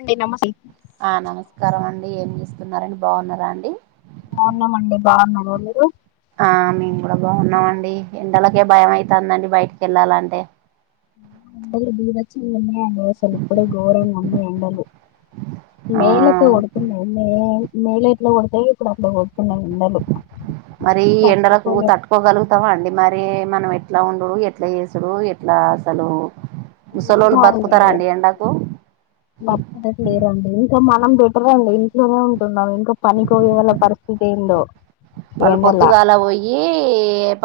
అండి నమస్తే ఆ నమస్కారం అండి ఏం చేస్త న్నారండి బాగున్నారా అండి. బాగున్నామండి బాగున్నార మీరు ఆ మేము కూడా బాగున్నామండి ఎండలకే భయం అయితాందండి బయటికి వెళ్ళాలంటే ఎండలు బీబచ్చంగా ఉన్నయండి అసలు ఇప్పుడే ఘోరంగున్నయ్ ఎండలు ఆ మే లతో కొడుతున్నాయ్ మేల మేలో ఎట్లా కొడతాయో ఇప్పుడు అట్లా కొడుతున్నాయి ఎండలు మరీ ఎండలకు తట్టుకోలేం తట్టుకోగలుగుతావా అండి మరీ మనం ఎట్లా ఉండుడు ఎట్ల చేసుడు ఎట్లా అసలు ముసలోళ్ళు ఏమోండి బతుకుతారా అండి ఎండకు ండి ఇంకా మనం బెటరే అండి ఇంట్లోనే ఉంటున్నాం ఇంకా పనికిపోయ్యే వాళ్ళ పరిస్థితి ఏందో ఈ వాళ్ళు ఎండల పొద్దుగా అలా పోయి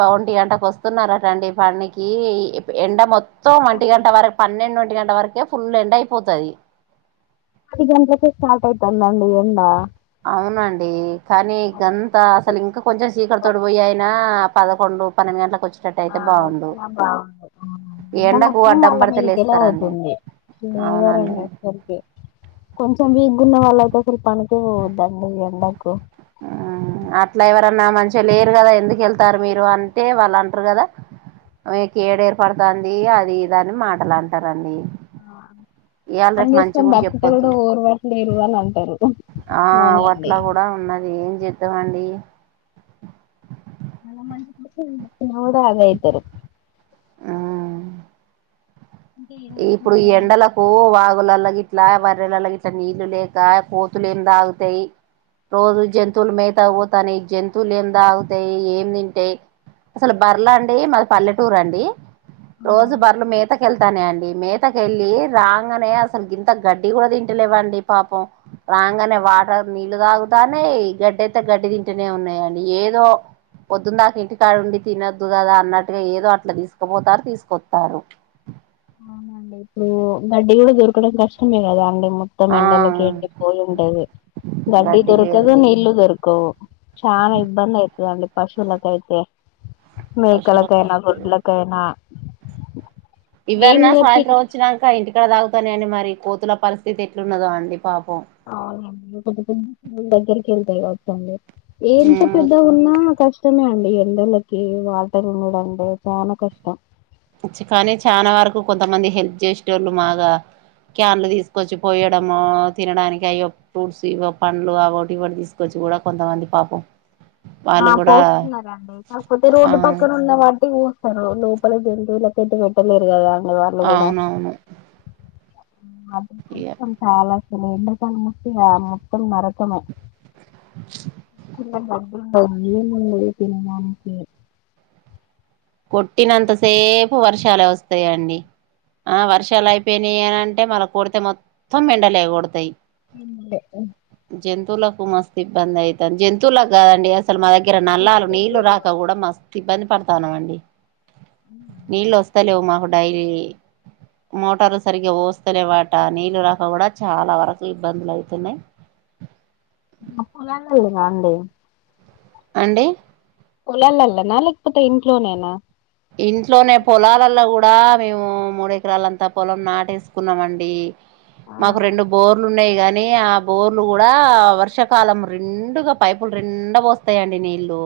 పవంటి అంట వస్తున్నారటండి వాడినికి ఎండ మొత్తం మంటి గంట వరకు పన్నెండు ఒంటి గంట వరకే ఫుల్ ఎండ అయిపోతుది ఆది గంటక స్టార్ట్ అయితుంద అండి ఎడా అవునండి కానీ ఇంకంతా అసలు ఇంకా కొంచెం సీకర్ తోడి పోయాయనా పదకొండు పదింళలకు వచ్చి ఆ ఈ బాగు ఎండకు మొత్తం అడ్డం వాళ్ళ పడితే మీదకిల లేస్తారండి అవుతుంది అవునండి లేవరండి అసరికి కొంచెం బీగగున్న వాళ్ళయితే చి పనకిదం ఉకు అట్లా ఎవరన్నా మంచిగా లేరు కదా ఎందుకు వెళ్తారు మీరు అంటే వాళ్ళు అంటారు కదా మీకు ఏడ ఏర్పడుతుంది అది దాన్ని మాటలు అంటారండి ఆ ఇవాళ అన్న రేపు మంచి చేసుకొని కూడా భతతే చెప్పొద్దు కూడా ఓరు వాట్లురు వాళ అంటారు అవునండి ఎంతవంటిడి మంచి కూడా కూడా ఆగాద్దారు ఆ ఇంకా ఏం ఇప్పుడు చేస్తున్నారండి ఎండలకు వాగులలా ఇట్లా వర్రెలలో గ ఇట్లా నీళ్లు లేక కోతులు ఏమి తాగుతాయి రోజు జంతువులు మేతా పోతాను జంతువులు ఏం తాగుతాయి ఏం తింటాయి అసలు బర్లా అండి మా పల్లెటూరు అండి ఆ రోజు బర్లు మే త వెళ్తానే అండి మేతక వెళ్ళి రాగానే అసలు గింత గడ్డి కూడా తింటలేవండి పాపం రాగానే వాటర్ నీళ్ళు తాగుతానే గడ్డి అయితే గడ్డి తింటూనే ఉన్నాయంండి ఏదో పొద్దున్న దాక ఇంటికాడుండి తినొద్దు కదా అన్నట్టుగా ఏదో అట్లా తీసుకుపోతారు తీసుకొస్తారు అవునండి ఇప్పుడు గడ్డి కూడా దొరకడం కష్టమే కదా అండి మొత్తం ఆ ఎండలకి వెళ్ండి పోలి ఉండేది గడ్డి దొరకదా నీళ్లు దొరకవు చాలా ఇబ్బంది అవుతుందిండి పశులగాయితే పశువులకు మేకలకైనా మస్తు గుొడ్లకైనా ఇవ్వరన్నా తిండి సాయంత్రం వచ్చినాంక ఇంటికి ఇక్కడ తాగుతాడి మరి కోతుల పరిస్థితి ఎట్లున్నదో అండి పాపం దగ్గర కెల్తెకదా అర్థమయె ఎంత ఉమ్ పెద్దగున్నా కష్టం ష్టమే అండి ఇళ్ళల్లోకి వాటర్ ఉండడం అబ్బొ చానా కష్టం కానీ చానా వరకు కొంతమంది హెల్ప్ చేసేటోళ్ళు మాగా క్యాన్లు తీసుకొచ్చి పోయడము తినడానికి అయ్యో ఫ్రూట్స్ ఇ పండ్లు అవొటి ఇవొటి తీసుకొచ్చి కూడా కొంతమంది పాపం ఆ వాళ్ళు కూడా పోస్తున్నారండి కాకపోతే ఆ రోడ్డు పక్కన ఉన్న వాటికి పోస్తారు లె [unintelligible] పెటలేరుగదా అవునవును అది ఇగ కష్టం చాలా ఇంతకు ముందు మొత్తం మొత్తం మార కొమ [unintelligible] భయ్యం లేదు పినమామకి కొట్టినంత సేప్ ఎక్కువ్ వర్షాలే వస్తాయండి ఆ వర్షాలు అయిపోయినయంటే మళ కొడితే మొత్తం ఎండలేకొడతయి ఉమ్ [unintelligible] జంతువులకు మస్తు ఇబ్బంది అయితంది జంతువులకు కాదండి అస్ సలు మా దగ్గర నల్లాలు మనుషులకు నీళ్లు గూడా రాక కూడా మస్త్ ఇబ్బంది పడతా ఉన్నవ్ అండి నీళ్ళొస్తాలేవు మా కూ డైలీ మోటార్లు సరిగ్గా ఓస్తాలేవటా నీళ్ళు రాక కూడా చాలా వరకు ఇబ్బందులు అయితన్నాయ్ పొలాలే లేవా అండి అండి పొలాలలొనా లేకపోతే ఇంట్లోనేనా ఇంట్లోనే పొలాలలో కూ డా మేము మూడెకరాలంతా పొలం నాటేసుకున్నామండి మాకు ఆ! రెండు బోర్లు ఉన్నాయి గాని నీ ఆ బోర్లు కూడా వర్షాకాలం నిండుగా పైపులు నిండా పోస్తాయండి నీళ్లు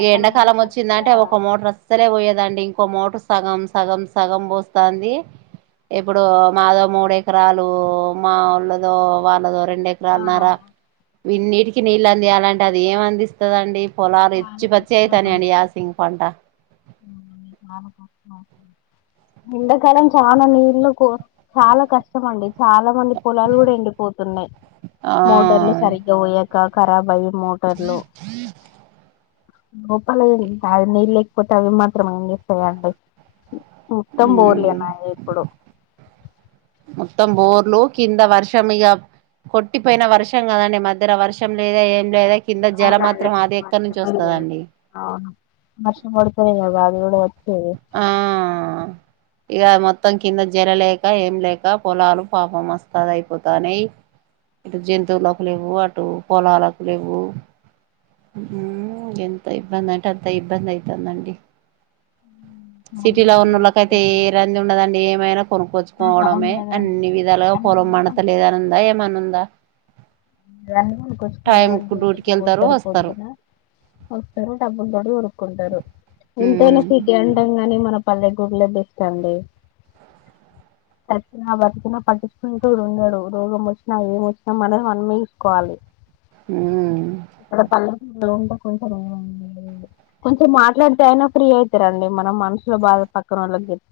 ఈ ఎండాకాలం వచ్చిందంటే ఒక మోటర్ లే పోయదండి ఇంకో మోటర్ సగం సగం సగం పోస్తాంది ఇప్పుడు మాదో మూడు ఎకరాలు మాళ్ళదో వాళ్ళదో రెం రెండు ఎకరన్నర విన్నీటికి నీళ్ళందియాలంటే అది ఏం అందిస్తదండి పొలాలు ఇచ్చి పచ్చిగైతన్నయండి యాసింగ పంట ఎండాకాలం చాలా నీళ్ళు చాలా కష్టం అండి చాలా మంది పొలాలు కూడా ఎండిపోతున్నాయి ఆ మోటార్ లో సరిగ్గా పోయాక కరాబ్బయీ మోటర్లూ గోపాల నీళ్ళ లేకపోతే అవి మాత్రం ఏం జెస్తాయండి మొత్తం బోర్లేనాయి ఇప్పుడు మొత్తం బోర్లు కింద వర్షం ఇక కొట్టిపోయిన వర్షం కదండి మధ్యర వర్షం లేదా ఏం లేదా కింద జల మాత్రం అది ఎక్కడి అవునునండి నుంచి వస్తదండి వర్షడతుర ఇ ఆ ఇక మొత్తం కింద జల లేక ఏం లేక పొలాలు పాపం మస్తద అయిపోతానే ఇటు జంతువులకు లేవ్వు అటు పొలాలకు లేవ్వు ఉమ్ ఎంత ఇబ్బంది అంటే అంత ఇబ్బంది అయితుందండి సిటీలో ఉన్నళ్ళక అయితే ఏ రంది ఉండదండి ఏమైనా ఆహా కొనుక్కొచ్చుకోవడమే ఉండదండి అన్ని విధాలుగా పొలం అన్ని మండతలేదనిందా ఏమనుందా ర కొంచ కు డ్యూటీకి [unintelligible] వెళ్తారు కొట్టారు పోద్ వస్తారు న వస్తారు డబ్బులు కుంటరు ఎంతైనా ఉమ్ సిటీ అంటం గాని మన పల్లెటూర్లే బెస్ట్ అండి చచ్చిన బతికిన పట్టించుకుంతోడుండడు రోగం వచ్చినా ఏం వచ్చినా మన మన్మేచుకోవాలి ఉమ్ ఇక్కడ పల్లె ంటే కొంచెం ఏం కొంచెం మాట్లాడితే అయినా ఫ్రీ అవుతారండి మనం మనసులో బాధ పక్కన వాళ్ళకి చెప్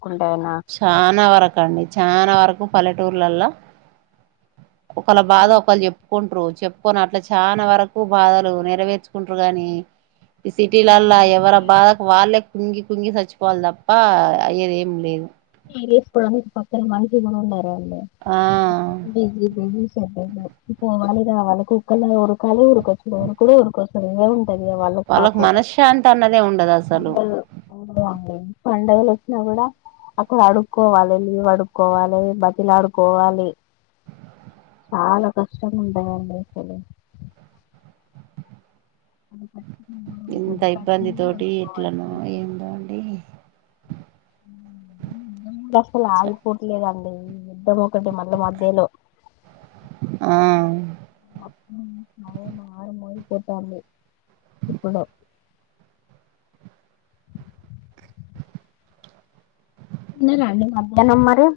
చానా వరకు అండి చానా వరకు పలెటూర్లల్ల ఒకళ్ళ బాధ ఒకల్ చెప్ ప్పుకుంట్రూ చెప్పుకొని అట్లా చాన వరకు బాధలు నెరవేర్చుకుంట్రూ గాని ఈ సిటీలల్లా ఎవర బాధకు వాళ్ళే కుంగి కుంగి చచ్చిపోవాలి తప్ప అయ్యేదేం లేదు ఇగ ఇప్పుడు పక్కన మనిషి కూడా ఉండరండి ఆ బిజీ బిజీ షెడ్యూల్ పోవాలి రావాలి కుక్కల్లగా ఉరుకాలి ఉరుకోచ్చుడు ఉరుకుడు ఊరుకోచ్చుడు ఇదే ఉం వాళ్ళకు మనశ్శాంతి అన్నదే ఉండదసలు పండుగలోచ్చినా కూడా అక్కడ అడుక్కోవాలి లీవ్ అడుక్కోవాలే బతిలాడుకోవాలి చాలా కష్టం ఉంటాయండి అసలు అ ఇంత ఇబ్బంది తోటి ఎట్లనో మళ్ళీ ఏందో అండి అసలు ఆగిపోట్లేదండి ఈ యుద్ద్దం ఒకటి మళ్ళ మధ్యలో ఆ అప్ అదే ఆడ మొయి పోతాంది ఇప్పుడు తిన్నరండి మధ్యాహ్నం మరి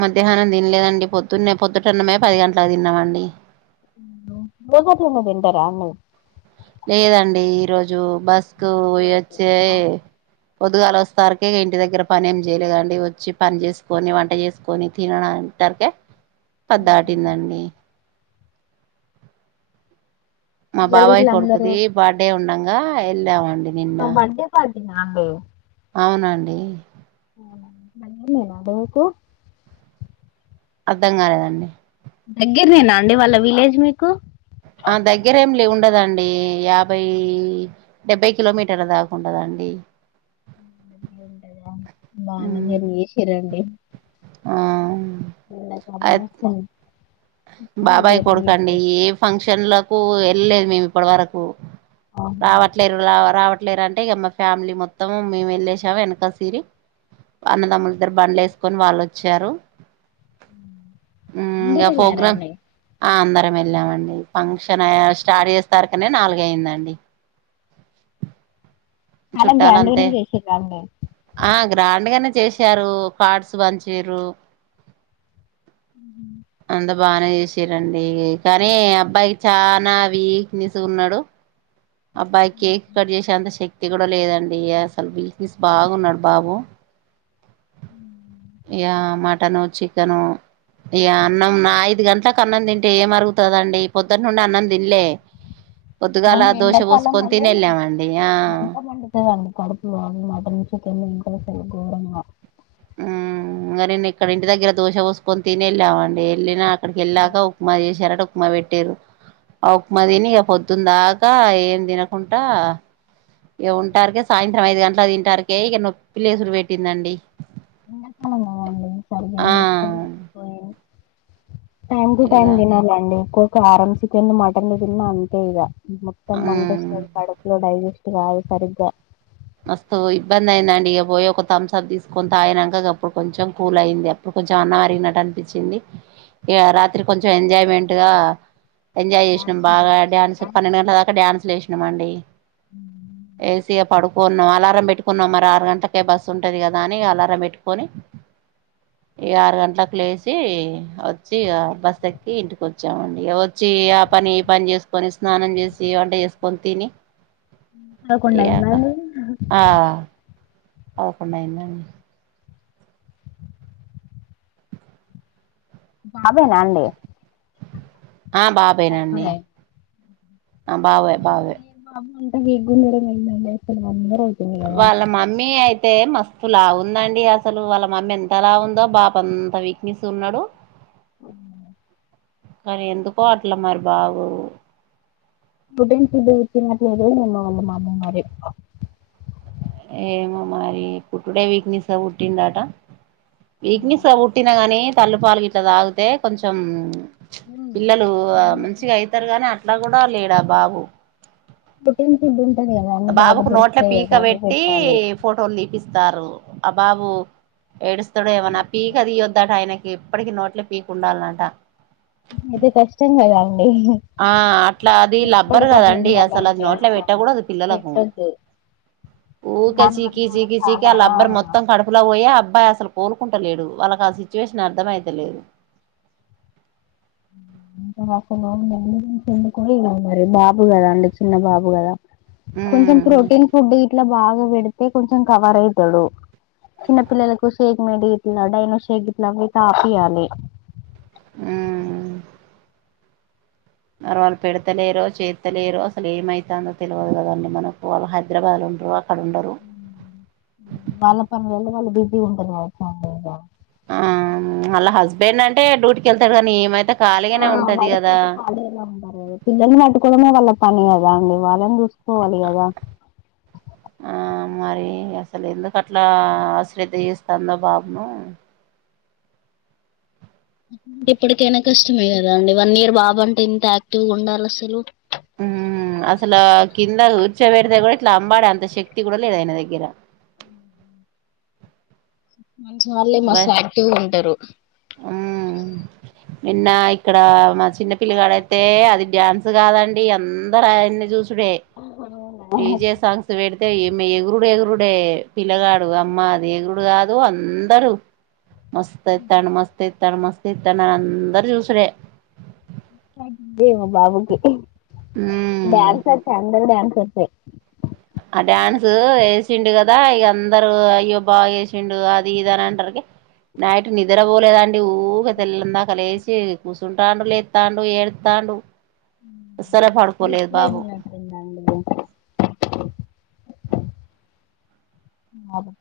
మధ్యాహ్నం తినలేదండి పొద్దున్నే పొద్దటన్నమే పది గంట్లకు తిన్నామండి రోజట్లనే తింటారా అండి లేదండి ఈరోోజు బస్ కు పోయెచ్చే పొందుగలోచ్చేసరికిఇగ ఇంటి దగ్గర పని ఏం చేయలేకదండి వచ్చి పని చేసుకొని వంట చేసుకొని తినడం అంటారుకే పద్దటిందండి మా బాబాయ్ కొడుకుది బర్త్ డే ఉండంగ ఆ ఎల్లామండి బర్త్ డే పా అంద [unintelligible] అవునండి మేనా బకు [unintelligible] అర్ధం కాలేదండి దగ్గర నేనా అండి వాళ్ళ విలేజ్ మీకు ఆ దగ్గరేమి లే ఉండదండి యాభై డెబ్బై కిలోమీటర్ల దాకా ఉంటదండి ంట బన ఉమ్, చెరి శరడి [unintelligible] ఆ అయి- అసం [unintelligible] బాబాయ్ కొడుకండి ఏ ఫంక్షన్ ఫంక్షన్లకు వెళ్ళలేదు మేము ఇప్పటి వరకు రావట్లేరు రా రావట్ లేరంటే ఇక మా ఫ్యామిలీ మొత్తం మేము వెళ్లేసాము వెనకల సిరి అన్నదమ్ములిద్దరు బండ్లు వేసుకొని వాళ్ళోచ్చారు అందరు అ వెళ్ళారా పోగ్రామ్ అండి ఆ అందా వెళ్ళామండి ఫంక్షన్ స్టార్ట్ చేసే సరకనే నాలుగ అయిందండి చాలా చుట్టాలు గ్రాండ్ అంతే గానే చేసిరండి ఆ గ్రాండ్గానే చేసారు కార్డ్స్ పంచిరు అ బాగానే చేసిరండి కానీ అబ్బాయి చానా వీక్ నెస్ గ ఉన్నాడు అబ్బాయి కేక్ కట్ చేసే అంత శ తిగడం లేదండి అసలు విీక్నెస్ బాగున్నాడు బాబు యా మా మటను చికెను ఇగ అన్నం ఐదు గంటలకు అన్నం తింటే ఏం అరుగుతదండి పొద్దున్న నుండి అన్నం తిన్లే పొద్దుగాల అవును దోశ ఎండాకాలం పోసుకొని తిని మళ్ళీ వెళ్ళామండి ఆ మంట మండుతదండి కడుపులో మటన్ చికెన్ ఎముకలు కోమ [unintelligible] ఉ మరిేను ఇక్కడ ఇంటి దగ్గర దోశ పోసుకొని తిని వెళ్ళామండి వెళ్ళి నాక అక్కడికి ఎల్లాక ఉప్మా చేశారట ఉప్మా పెట్టిరు ఆ ఉప్మా తిని ఇక పొద్దున్న దాకా ఏం తినకుండా ఇక ఉంటారుక సాయంత్రం ఐదు గంటల తింటారుకే ఇక నొప్పి లేసురు పెట్టిందండి ఎ సనమ అ సరి ఆ మొత్త వెపోయి [unintelligible] టైమ్ టటు ఇగ టైమ్ దిన లాండి కారం చికెన్ మటన్ లు తిన్న అంతే ఇగ మొత్తం మంట ఉమ్ వస్తది కడపులో డైజెస్ట్ కాదు సరిగ్గా మస్తు ఇబ్బంది అయిందండిక పోయి ఒక థమ్స్ అప్ తీసుకొని తాయినగా గప్ ప్పుడు కొంచెం కూల్ అయింది అప్పుడు కొంచె అ గినట్టు అనిపించింది ఇక రాత్రి కొంచెం ఎంజాయ్మెంట్ గా ఎంజాయ్ చేసినాం బాగా డాన్స్ పన్నెండు గంటల దాకా డన్స్లు చేసినం న మండి ఏసీయా పడు న్నాం అలారం పెట్టుకున్నాం మరి ఆరు గంటలకే బస్ ఉంటది కదా అని అలారం పెట్టుకొని ఈ ఆరు గంటలకు లేచసి వచ్చి బస్ ఎక్కి ఇంటిక వచ్చామండి వచ్చి ఆ పని పని చేసుకొని స్నానం చేసి వంట చేసుకొని తిని పదకొండు ఇగ అయిందా ఆ పదకొండు అయిందా బాబేనా అండి ఆ బాబే నండి బర్త్డే ఆ బాబు మెగుండడమే దో మేం ఏసుకుని అందరితో వాళ్ళ మమ్మీ అయిత్ తే మస్తు లా ఉందండి అసలు వాళ్ళ మమ్మీ ఎంతలా ఉందో బాబు అంత వీక్నెస్ ఉన్నాడు అ కానీ ఎందుకో అట్లా మరి బాబు ఫుడ్ కూడా తినట్లేదు అని మా అమ్మ అన్నది ఏమో మరి పుట్డే వీక్నెస్ పుట్టిండా ట వీక్నిె స్ గా బుట్టి నా గానీ తల్లిపా లు ఇట్లా తాగితే కొంచెం పిల్లలు మంచిగా అయితారు గాని అట్లా కూడా లేడ బాబు పుట్టి న్ బి బాబుకు నోట్ల పీక పెట్టి పెట్టాలి ఫోటోలు తీపిస్తారు అబ్బాబు ఎడ్ ఉస్ తడే మోనీ ఆ పీక తీయొదట ఆయనకి ఎప్పటికిీ నోట్లే పీక్ ఉండాలంట ఇది కష్టంగాద ఆ అట్లా అది లబ్బర్ కదండి అసలు అది నోట్ల పెట్టా కూడదు పిల్లలకు ఊకే చీకి చీకీ చీకి ఆ లబ్బర్ మొత్తం కడుపులో పోయి అబ్ బ్బాయి అసలు కోలుకుంటలేడు వాళ్ళకి ఆ సిచ్చువేషన్ అర్థమైతలేదు. బాబు కదా అండి చిన్న బాబు కదా. కొంచెం ఉమ్ ప్రోటీన్ ఫుడ్ ఇట్ల బా కు పెడితే కొంచెం కవర్ ఐతడు, చిన్న పిల్లలకు షేక్ మీడి తినడైనో షేక్ గిట్ల అవి తాపియాలి. ఉ ఆరాళ్ళ్ పెడతలేరు చేత్తలేరు అసలు ఏమైతాందో తెలవదు కదండి, మనకు వాళ్ళ హైద్రాబాద్ లో ఉంట్రు. వాళ్ళ పని విల్ వాళ్ళు బిజీ ఉంటరు కావచ్చ అండి ఇగ ఆ ఆల్ల హస్బెండ్ అంటే డుట్కిళ్తారుకనీ ఇమైతె ఆ వైఫైతే ఖాళిగా ఉంన్నరు, పిల్లల్ని నట్టుకోవమే వాళ్ళ పని కదా అండి వాళ్ళని చూ పోవాలిగదా. ఆ మరి అసలు ఎందుకట్లా అశ్రద్ధ ఎస్తాందో బాబ్ను ఇప్పటికైనా కష్టమే కదా అండి, వన్ ఇయర్ బాబు అంటే ఇంత యాక్టివ్గా ఉండాల అస్సలు ఉ అసలా కింద కూర్చోబెడితే కూడా ఇట్ల అంబాడె అంత శక్తి కూడా లేదు ఆయన దగ్గర మంచి మాళ్ళే మస్సు యాక్టివ్ ఉంటరు. హు, నిన్న ఇక్కడ మా చిన్న పిల్లకాడయితే అది డ్యాన్స్ కాదండి అందరు ఆయన్ని చూస్ రె, డిజే సాంగ్స్ వే తే ఇమె ఎగురుడు ఎగురుడే పిల్లగాడు అమ్మా అది ఎగురుడు కాదు అం దరు మస్స్ తైతన్ మస్స్ తై త్తన్ మస్త్ తెత్తన్ అని అందరు చూసుడే ఏమ బాబుకి ఉమ్ డాన్సొచ్చ అందరు డాన్స్ సయ్ ఆ డ్యాన్సు ఏసిండు కదా ఇక అందరు అయ్యో బా ఏసిండు అది ఇది అని అంటర్రకి, నైట్ నిదరపోలేదండి ఊకె తెల్లందాక లేసి కూస్సుంటాడు, లేత్తాడు ఏడుత్తాండు. అస్సలే దిష్టి పడుకోలేదు బాబు పెట్నట్టుంది ఇగ అ